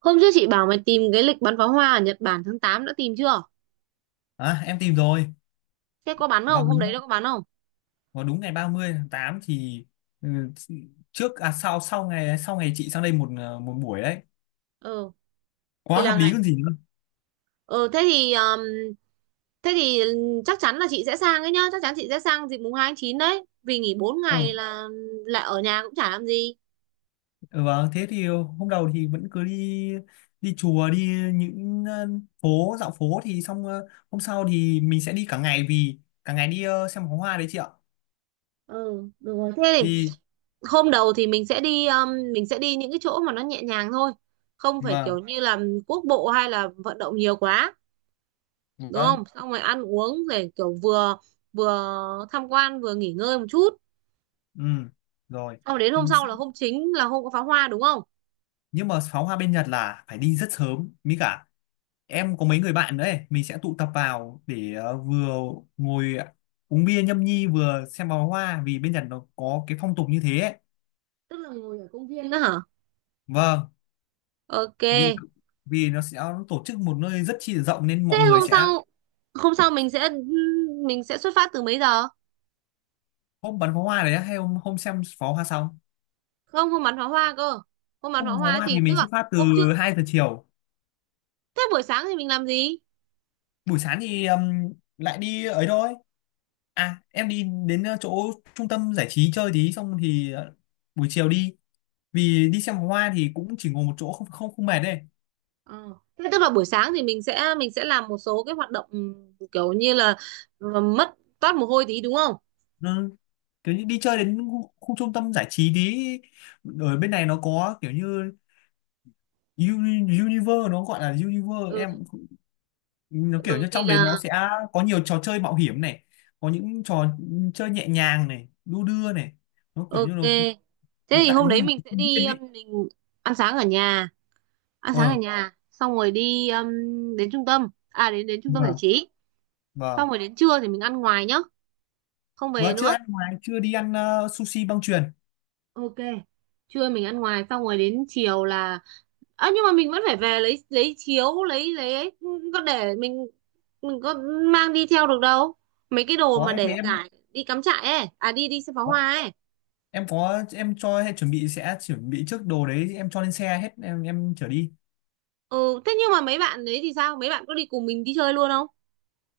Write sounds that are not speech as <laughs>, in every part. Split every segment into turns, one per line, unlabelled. Hôm trước chị bảo mày tìm cái lịch bắn pháo hoa ở Nhật Bản tháng 8 đã tìm chưa?
À, em tìm rồi.
Thế có bắn
vào
không? Hôm đấy
đúng
nó có bắn không?
vào đúng ngày 30 tháng 8 thì, ừ, trước à sau, sau ngày chị sang đây một buổi đấy.
Ừ, thì
Quá
là
hợp lý
ngày.
còn gì nữa.
Ừ, thế thì chắc chắn là chị sẽ sang ấy nhá, chắc chắn chị sẽ sang dịp mùng hai tháng 9 đấy, vì nghỉ 4 ngày
Ừ.
là lại ở nhà cũng chả làm gì.
Ừ, vâng, thế thì hôm đầu thì vẫn cứ đi, đi chùa, những ờ, dạo phố thì xong. Ờ, Hôm sau thì mình sẽ đi cả ngày, vì cả ngày đi xem pháo hoa đấy chị ạ.
Ừ, được rồi. Thế thì
Đi.
hôm đầu thì mình sẽ đi những cái chỗ mà nó nhẹ nhàng thôi, không phải
Vâng.
kiểu như là quốc bộ hay là vận động nhiều quá, đúng
Vâng.
không? Xong rồi ăn uống để kiểu vừa vừa tham quan vừa nghỉ ngơi một chút.
Ừ. Rồi.
Sau đến
Ừ,
hôm sau là
xong.
hôm chính là hôm có pháo hoa đúng không?
Nhưng mà pháo hoa bên Nhật là phải đi rất sớm, mới cả em có mấy người bạn nữa ấy, mình sẽ tụ tập vào để vừa ngồi uống bia nhâm nhi, vừa xem pháo hoa, vì bên Nhật nó có cái phong tục như thế ấy.
Tức là ngồi ở công viên đó hả?
Vâng,
Ok.
vì vì nó sẽ tổ chức một nơi rất chi là rộng nên
Thế
mọi người
hôm
sẽ...
sau hôm sau mình sẽ xuất phát từ mấy giờ?
Hôm bắn pháo hoa đấy hay hôm hôm xem pháo hoa xong?
Không, không bắn pháo hoa cơ. Không bắn pháo
Hôm pháo
hoa
hoa
thì
thì
tức
mình
là
xuất phát từ
hôm trước.
2 giờ chiều.
Thế buổi sáng thì mình làm gì?
Buổi sáng thì lại đi ấy thôi. À, em đi đến chỗ trung tâm giải trí chơi tí, xong thì buổi chiều đi, vì đi xem pháo hoa thì cũng chỉ ngồi một chỗ, không không không mệt đấy.
Ờ. Thế tức là buổi sáng thì mình sẽ làm một số cái hoạt động kiểu như là mất toát mồ hôi tí đúng không?
Ừ, kiểu như đi chơi đến khu trung tâm giải trí tí, ở bên này nó có kiểu như Univer, nó gọi là Univer,
Ừ,
em cũng không... Nó kiểu
ừ
như
thì
trong đấy nó
là
sẽ có nhiều trò chơi mạo hiểm này, có những trò chơi nhẹ nhàng này, đu đưa này, nó kiểu như
ok.
nó
Thế
nó
thì
tạo
hôm
như
đấy
một
mình
cái
sẽ
công viên
đi
ấy.
mình ăn sáng ở nhà. Ăn sáng ở
ờ
nhà xong rồi đi đến trung tâm à đến đến trung tâm giải
vâng.
trí
Vâng.
xong rồi đến trưa thì mình ăn ngoài nhá, không về
Vâng, chưa
nữa.
ăn ngoài, chưa đi ăn sushi băng chuyền.
Ok, trưa mình ăn ngoài xong rồi đến chiều là à, nhưng mà mình vẫn phải về lấy chiếu lấy ấy. Có để mình có mang đi theo được đâu mấy cái đồ
Có
mà
ấy, thế
để
em
giải đi cắm trại ấy à đi đi xem pháo hoa ấy.
em có, em cho hay chuẩn bị, sẽ chuẩn bị trước đồ đấy, em cho lên xe hết, em chở đi.
Ừ thế nhưng mà mấy bạn đấy thì sao, mấy bạn có đi cùng mình đi chơi luôn không?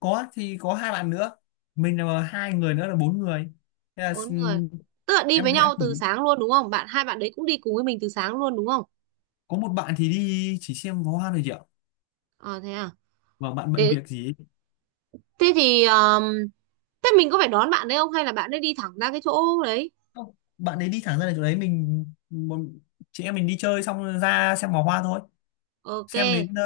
Có thì có hai bạn nữa, mình là hai người nữa là bốn người. Thế là
Bốn người,
s-
tức là đi
em
với
sẽ
nhau từ
thử-
sáng luôn đúng không, bạn hai bạn đấy cũng đi cùng với mình từ sáng luôn đúng không?
có một bạn thì đi chỉ xem pháo hoa thôi chị ạ,
Ờ thế à.
và bạn bận
Thế,
việc gì ấy.
thế thì thế mình có phải đón bạn đấy không hay là bạn ấy đi thẳng ra cái chỗ đấy?
Không, bạn ấy đi thẳng ra là chỗ đấy, chị em mình đi chơi xong ra xem pháo hoa thôi.
Ok.
Xem đến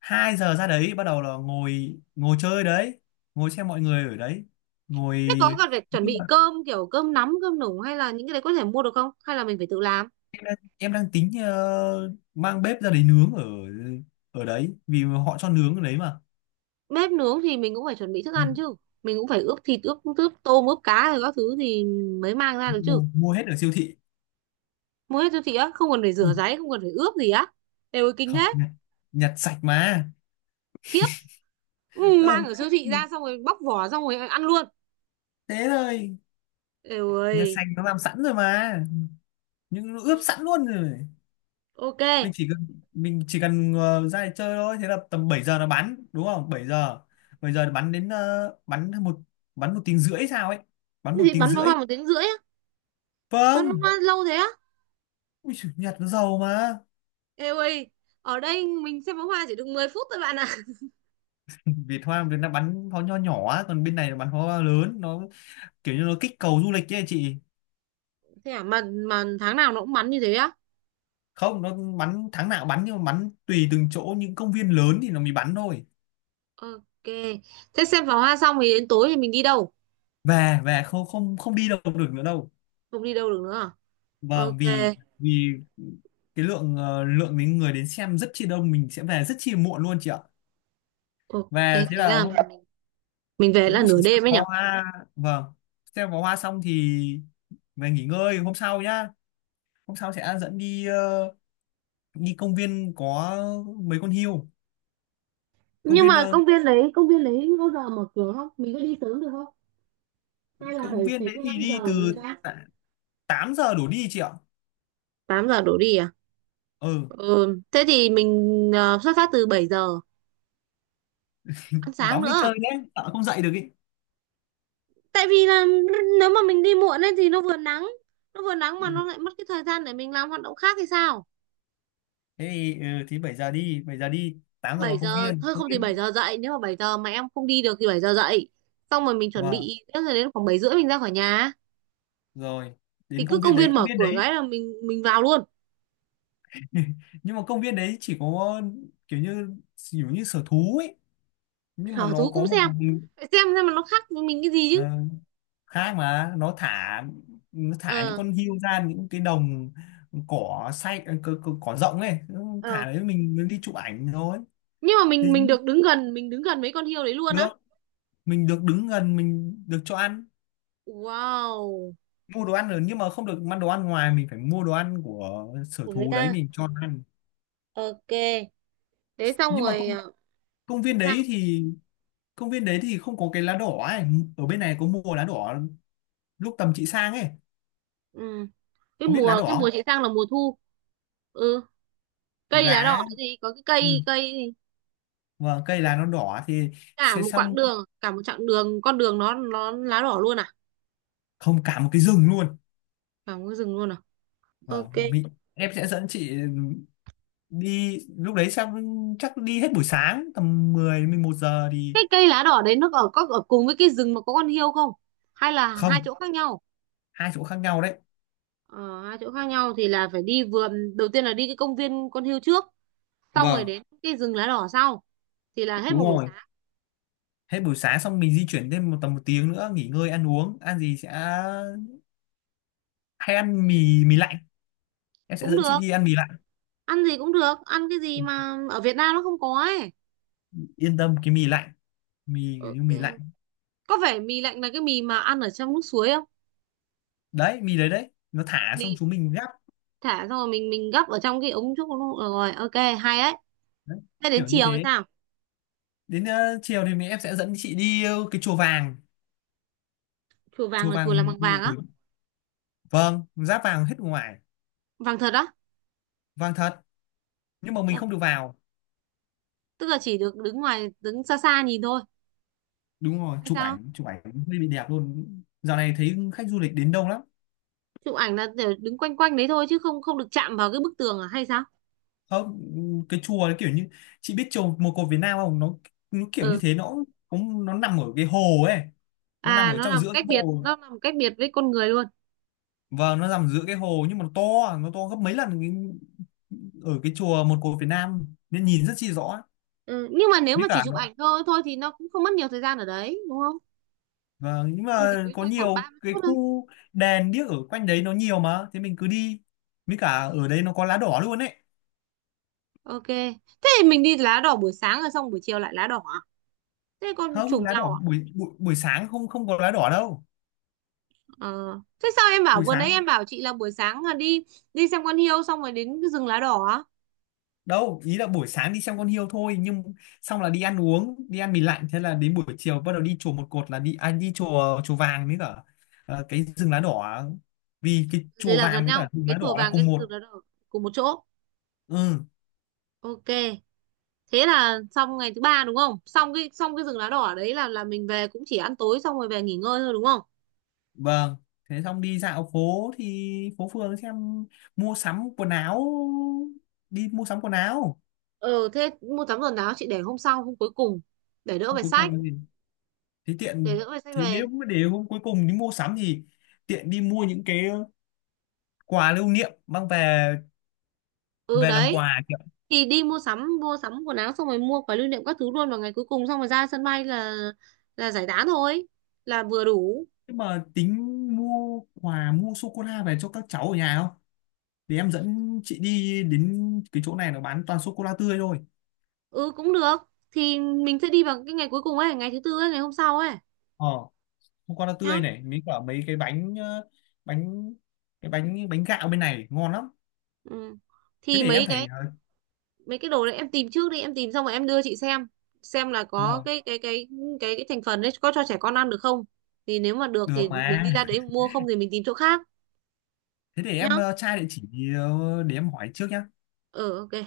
2 giờ ra đấy, bắt đầu là ngồi ngồi chơi đấy, ngồi xem mọi người ở đấy, ngồi.
Thế có cần phải chuẩn
Nhưng
bị
mà
cơm kiểu cơm nắm, cơm nủ hay là những cái đấy có thể mua được không? Hay là mình phải tự làm?
em đang tính mang bếp ra đấy nướng ở ở đấy, vì họ cho nướng ở đấy mà.
Bếp nướng thì mình cũng phải chuẩn bị thức
Ừ.
ăn chứ. Mình cũng phải ướp thịt, ướp ướp tôm, ướp cá rồi các thứ thì mới mang ra được chứ.
Mua hết ở siêu thị.
Mua hết siêu thị á, không cần phải
Ừ,
rửa ráy, không cần phải ướp gì á. Đều ơi, kinh
không,
thế.
nhặt sạch mà.
Khiếp. Ừ, mang
Ờ,
ở siêu
Khiếp,
thị ra xong rồi bóc vỏ xong rồi ăn luôn.
thế thôi.
Đều
Nhặt
ơi.
sạch, nó làm sẵn rồi mà, nhưng nó
Ừ,
ướp sẵn luôn rồi.
ok.
mình
Thế
chỉ cần mình chỉ cần ra để chơi thôi, thế là tầm 7 giờ nó bắn, đúng không? Bảy giờ nó bắn đến bắn một tiếng rưỡi sao ấy, bắn một
thì
tiếng
bắn pháo
rưỡi
hoa 1 tiếng rưỡi á. Bắn
Vâng.
pháo hoa lâu thế á?
Ui giời, nhặt nó giàu mà.
Ê ơi, ở đây mình xem pháo hoa chỉ được 10 phút thôi bạn ạ.
Việt Hoa bên nó bắn pháo nho nhỏ á, còn bên này nó bắn pháo hoa lớn, nó kiểu như nó kích cầu du lịch ấy chị.
Thế à, mà tháng nào nó cũng bắn như thế á?
Không, nó bắn tháng nào bắn, nhưng mà bắn tùy từng chỗ, những công viên lớn thì nó mới bắn thôi.
Ok, thế xem pháo hoa xong thì đến tối thì mình đi đâu?
Về về, không không không đi đâu được nữa đâu.
Không đi đâu được nữa à?
Vâng,
Ok,
vì vì cái lượng đến người đến xem rất chi đông, mình sẽ về rất chi muộn luôn chị ạ.
ok,
Về,
thế
thế là
là
hôm...
mình về
Cũng
là nửa
chỉ xem
đêm ấy nhở?
pháo hoa. Vâng. Xem pháo hoa xong thì về nghỉ ngơi, hôm sau nhá. Hôm sau sẽ dẫn đi đi công viên có mấy con hươu. công
Nhưng
viên
mà
ờ,
công viên đấy có giờ mở cửa không? Mình có đi sớm được không? Hay là
công
phải
viên
phải
đấy
theo
thì
cái
đi
giờ
từ
của người ta?
tạ- 8 giờ đổ đi chị ạ.
8 giờ đổ đi à?
Ừ.
Ừ, thế thì mình xuất phát từ 7 giờ, ăn sáng
Cõng đi
nữa.
chơi nhé, sợ không dậy được ý.
Tại vì là nếu mà mình đi muộn ấy thì nó vừa nắng, nó vừa nắng mà nó
Ừ.
lại mất cái thời gian để mình làm hoạt động khác thì sao.
Thế thì 7 giờ đi, 7 giờ đi 8 giờ
Bảy
vào công
giờ
viên
thôi,
công
không thì 7
viên
giờ dậy, nếu mà 7 giờ mà em không đi được thì 7 giờ dậy xong rồi mình chuẩn
Vâng.
bị, thế rồi đến khoảng 7 rưỡi mình ra khỏi nhà,
Rồi.
thì
Đến
cứ
công viên
công
đấy
viên
công
mở
viên
cửa
đấy
cái là mình vào luôn.
<laughs> Nhưng mà công viên đấy chỉ có kiểu như kiểu như sở thú ấy, nhưng mà
Sở
nó
thú
có
cũng
một...
xem, phải xem mà nó khác với mình cái gì
ờ,
chứ.
Khác, mà nó thả những
Ờ,
con hươu ra những cái đồng cỏ xay, cỏ rộng ấy. Nó
ờ,
thả đấy, mình đi chụp ảnh rồi.
nhưng mà
Thế
mình được đứng gần, mình đứng gần mấy con hươu đấy luôn á?
được, mình được đứng gần, mình được cho ăn.
Wow,
Mua đồ ăn rồi, nhưng mà không được ăn đồ ăn ngoài, mình phải mua đồ ăn của sở
của người
thú đấy
ta.
mình cho nó ăn.
Ok, thế xong
Nhưng mà
rồi
công, công viên
sao?
đấy thì công viên đấy thì không có cái lá đỏ ấy. Ở bên này có mua lá đỏ lúc tầm chị sang ấy.
Ừ, cái
Có biết lá
mùa cái
đỏ
mùa
không?
chị sang là mùa thu. Ừ, cây lá đỏ
Lá.
cái gì, có cái cây
Ừ.
cây
Và cây lá nó đỏ thì
cả
sẽ
một quãng
xong...
đường, cả một chặng đường con đường nó lá đỏ luôn à?
Không, cả một cái rừng luôn.
Cả một cái rừng luôn à?
Vâng,
Ok.
em sẽ dẫn chị đi lúc đấy, xong chắc đi hết buổi sáng, tầm 10, 11 giờ thì...
Cái cây lá đỏ đấy nó ở có ở cùng với cái rừng mà có con hiêu không, hay là hai
Không,
chỗ khác nhau?
hai chỗ khác nhau đấy.
Ờ, Hai chỗ khác nhau thì là phải đi vườn, đầu tiên là đi cái công viên con hươu trước, xong rồi
Vâng.
đến cái rừng lá đỏ sau, thì là hết
Đúng
một buổi
rồi.
sáng.
Hết buổi sáng xong mình di chuyển thêm tầm 1 tiếng nữa, nghỉ ngơi ăn uống, ăn gì sẽ... Hay ăn mì mì lạnh, em sẽ
Cũng
dẫn chị
được,
đi ăn mì lạnh.
ăn gì cũng được, ăn cái gì mà ở Việt Nam nó không có ấy.
Yên tâm, cái mì lạnh, mì kiểu như
Ok.
mì lạnh
Có phải mì lạnh là cái mì mà ăn ở trong nước suối không?
đấy, mì đấy đấy nó thả xong
Mì
chúng mình gắp.
thả xong rồi mình gấp ở trong cái ống trúc luôn. Ờ, rồi ok, hay đấy.
Đấy,
Thế đến
kiểu như
chiều thì
thế.
sao?
Đến chiều thì em sẽ dẫn chị đi cái chùa vàng.
Chùa vàng
Chùa
là chùa làm
vàng
bằng vàng á?
nổi. Vâng, giáp vàng hết ngoài.
Vàng thật á?
Vàng thật. Nhưng mà mình
Dạ.
không được vào.
Tức là chỉ được đứng ngoài, đứng xa xa nhìn thôi
Đúng rồi,
hay
chụp
sao?
ảnh chụp ảnh hơi bị đẹp luôn. Dạo này thấy khách du lịch đến đông lắm.
Chụp ảnh là để đứng quanh quanh đấy thôi chứ không, không được chạm vào cái bức tường à hay sao?
Không, cái chùa đấy kiểu như, chị biết chùa Một Cột Việt Nam không? Nó kiểu
Ừ,
như thế, nó cũng nằm ở cái hồ ấy. Nó nằm
à,
ở
nó
trong
làm
giữa
cách
cái
biệt,
hồ.
nó làm cách biệt với con người luôn.
Và nó nằm giữa cái hồ, nhưng mà nó to gấp mấy lần ở cái chùa Một Cột Việt Nam nên nhìn rất chi rõ.
Ừ. Nhưng mà nếu
Với
mà chỉ
cả,
chụp ảnh thôi thôi thì nó cũng không mất nhiều thời gian ở đấy đúng không,
và, nhưng
mình chỉ
mà,
quanh
có
quanh khoảng ba
nhiều
mươi
cái
phút
khu đèn điếc ở quanh đấy nó nhiều mà, thế mình cứ đi, với cả ở đấy nó có lá đỏ luôn ấy.
Ok. Thế thì mình đi lá đỏ buổi sáng rồi xong buổi chiều lại lá đỏ à? Thế con
Không,
trùng
lá
nhau
đỏ
à?
buổi buổi, buổi sáng không không có lá đỏ đâu.
Ờ. Thế sao em bảo,
Buổi
vừa nãy
sáng.
em bảo chị là buổi sáng là đi, đi xem con hiêu xong rồi đến cái rừng lá đỏ á?
Đâu, ý là buổi sáng đi xem con hươu thôi, nhưng xong là đi ăn uống, đi ăn mì lạnh, thế là đến buổi chiều bắt đầu đi chùa một cột, là đi, à, đi chùa chùa vàng với cả cái rừng lá đỏ. Vì cái
Thế
chùa
là
vàng
gần
với cả
nhau,
rừng
cái
lá đỏ
chùa
là
vàng cái
cùng một...
rừng lá đỏ cùng một chỗ.
Ừ.
Ok. Thế là xong ngày thứ ba đúng không? Xong cái rừng lá đỏ đấy là mình về cũng chỉ ăn tối xong rồi về nghỉ ngơi thôi đúng không?
Vâng. Thế xong đi dạo phố thì phố phường xem, mua sắm quần áo, đi mua sắm quần áo.
Ờ thế mua sắm quần áo chị để hôm sau, hôm cuối cùng để đỡ
Hôm
phải
cuối
sách,
cùng thì,
để
tiện.
đỡ phải sách
Thế nếu
về.
mà để hôm cuối cùng đi mua sắm thì tiện đi mua những cái quà lưu niệm mang về.
Ừ
Về làm
đấy.
quà.
Thì đi mua sắm, mua sắm quần áo xong rồi mua quà lưu niệm các thứ luôn vào ngày cuối cùng, xong rồi ra sân bay là giải tán thôi, là vừa đủ.
Nhưng mà tính mua quà, mua sô cô la về cho các cháu ở nhà không? Thì em dẫn chị đi đến cái chỗ này, nó bán toàn sô cô la tươi thôi.
Ừ cũng được, thì mình sẽ đi vào cái ngày cuối cùng ấy, ngày thứ tư ấy, ngày hôm sau ấy
Ờ, sô cô la tươi
nhá.
này, mấy cả mấy cái bánh, bánh, cái bánh bánh gạo bên này ngon lắm.
Ừ.
Thế
Thì
để em
mấy cái
phải,
mấy cái đồ đấy em tìm trước đi, em tìm xong rồi em đưa chị xem là có
vâng,
cái thành phần đấy có cho trẻ con ăn được không, thì nếu mà được
được
thì mình
mà.
đi ra đấy mua, không thì mình tìm chỗ khác
Thế để em
nhá.
tra địa chỉ. Để em hỏi trước nhá.
Ừ ok.